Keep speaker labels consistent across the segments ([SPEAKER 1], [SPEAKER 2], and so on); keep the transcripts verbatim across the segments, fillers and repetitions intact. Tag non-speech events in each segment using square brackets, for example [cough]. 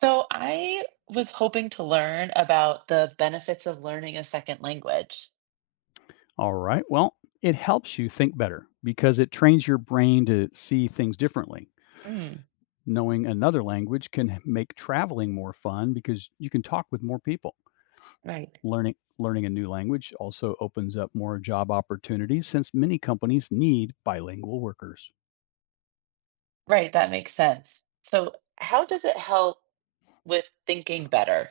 [SPEAKER 1] So I was hoping to learn about the benefits of learning a second language.
[SPEAKER 2] All right. Well, it helps you think better because it trains your brain to see things differently.
[SPEAKER 1] Mm,
[SPEAKER 2] Knowing another language can make traveling more fun because you can talk with more people.
[SPEAKER 1] right.
[SPEAKER 2] Learning learning a new language also opens up more job opportunities since many companies need bilingual workers.
[SPEAKER 1] Right, that makes sense. So how does it help with thinking better?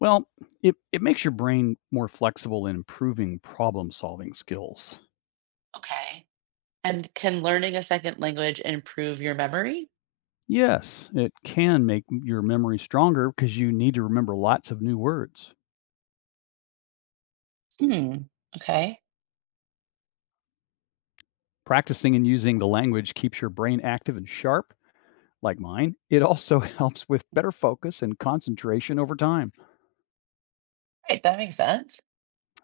[SPEAKER 2] Well, it, it makes your brain more flexible in improving problem solving skills.
[SPEAKER 1] Okay. And can learning a second language improve your memory?
[SPEAKER 2] Yes, it can make your memory stronger because you need to remember lots of new words.
[SPEAKER 1] Hmm. Okay.
[SPEAKER 2] Practicing and using the language keeps your brain active and sharp, like mine. It also [laughs] helps with better focus and concentration over time.
[SPEAKER 1] Right, that makes sense.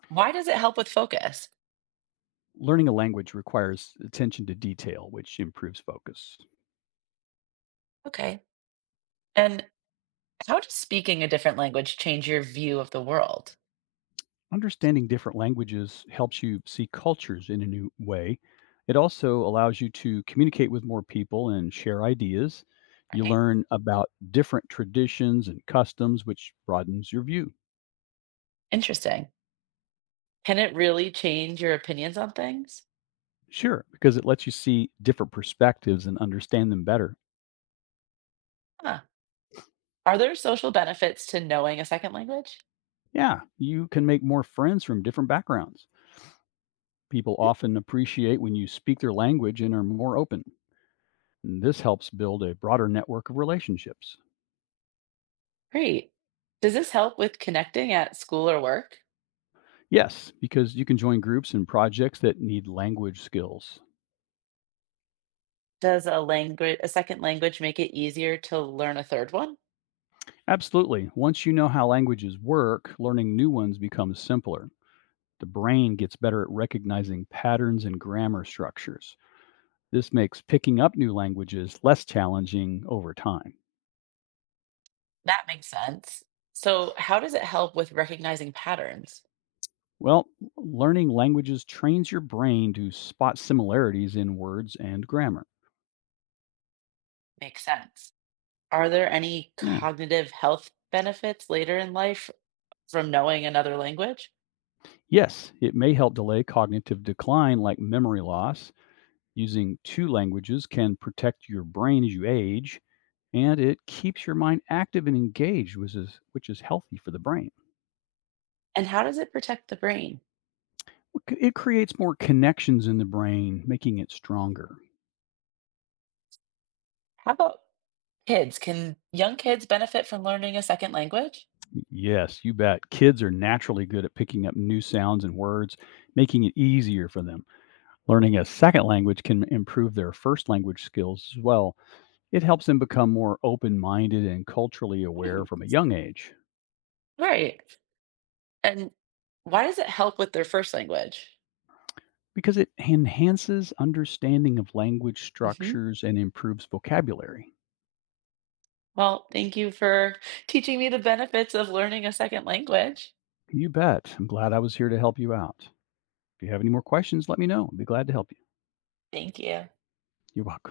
[SPEAKER 1] Why does it help with focus?
[SPEAKER 2] Learning a language requires attention to detail, which improves focus.
[SPEAKER 1] Okay. And how does speaking a different language change your view of the world?
[SPEAKER 2] Understanding different languages helps you see cultures in a new way. It also allows you to communicate with more people and share ideas. You
[SPEAKER 1] Right.
[SPEAKER 2] learn about different traditions and customs, which broadens your view.
[SPEAKER 1] Interesting. Can it really change your opinions on things?
[SPEAKER 2] Sure, because it lets you see different perspectives and understand them better.
[SPEAKER 1] Huh. Are there social benefits to knowing a second language?
[SPEAKER 2] Yeah, you can make more friends from different backgrounds. People often appreciate when you speak their language and are more open. And this helps build a broader network of relationships.
[SPEAKER 1] Great. Does this help with connecting at school or work?
[SPEAKER 2] Yes, because you can join groups and projects that need language skills.
[SPEAKER 1] Does a language a second language make it easier to learn a third one?
[SPEAKER 2] Absolutely. Once you know how languages work, learning new ones becomes simpler. The brain gets better at recognizing patterns and grammar structures. This makes picking up new languages less challenging over time.
[SPEAKER 1] That makes sense. So, how does it help with recognizing patterns?
[SPEAKER 2] Well, learning languages trains your brain to spot similarities in words and grammar.
[SPEAKER 1] Makes sense. Are there any
[SPEAKER 2] Yeah.
[SPEAKER 1] cognitive health benefits later in life from knowing another language?
[SPEAKER 2] Yes, it may help delay cognitive decline like memory loss. Using two languages can protect your brain as you age, and it keeps your mind active and engaged, which is, which is healthy for the brain.
[SPEAKER 1] And how does it protect the brain?
[SPEAKER 2] Well, it creates more connections in the brain, making it stronger.
[SPEAKER 1] How about kids? Can young kids benefit from learning a second language?
[SPEAKER 2] Yes, you bet. Kids are naturally good at picking up new sounds and words, making it easier for them. Learning a second language can improve their first language skills as well. It helps them become more open minded and culturally
[SPEAKER 1] Hmm,
[SPEAKER 2] aware from a young age
[SPEAKER 1] right. And why does it help with their first language?
[SPEAKER 2] because it enhances understanding of language
[SPEAKER 1] Hmm.
[SPEAKER 2] structures and improves vocabulary.
[SPEAKER 1] Well, thank you for teaching me the benefits of learning a second language.
[SPEAKER 2] You bet. I'm glad I was here to help you out. If you have any more questions, let me know. I'd be glad to help you.
[SPEAKER 1] Thank you.
[SPEAKER 2] You're welcome.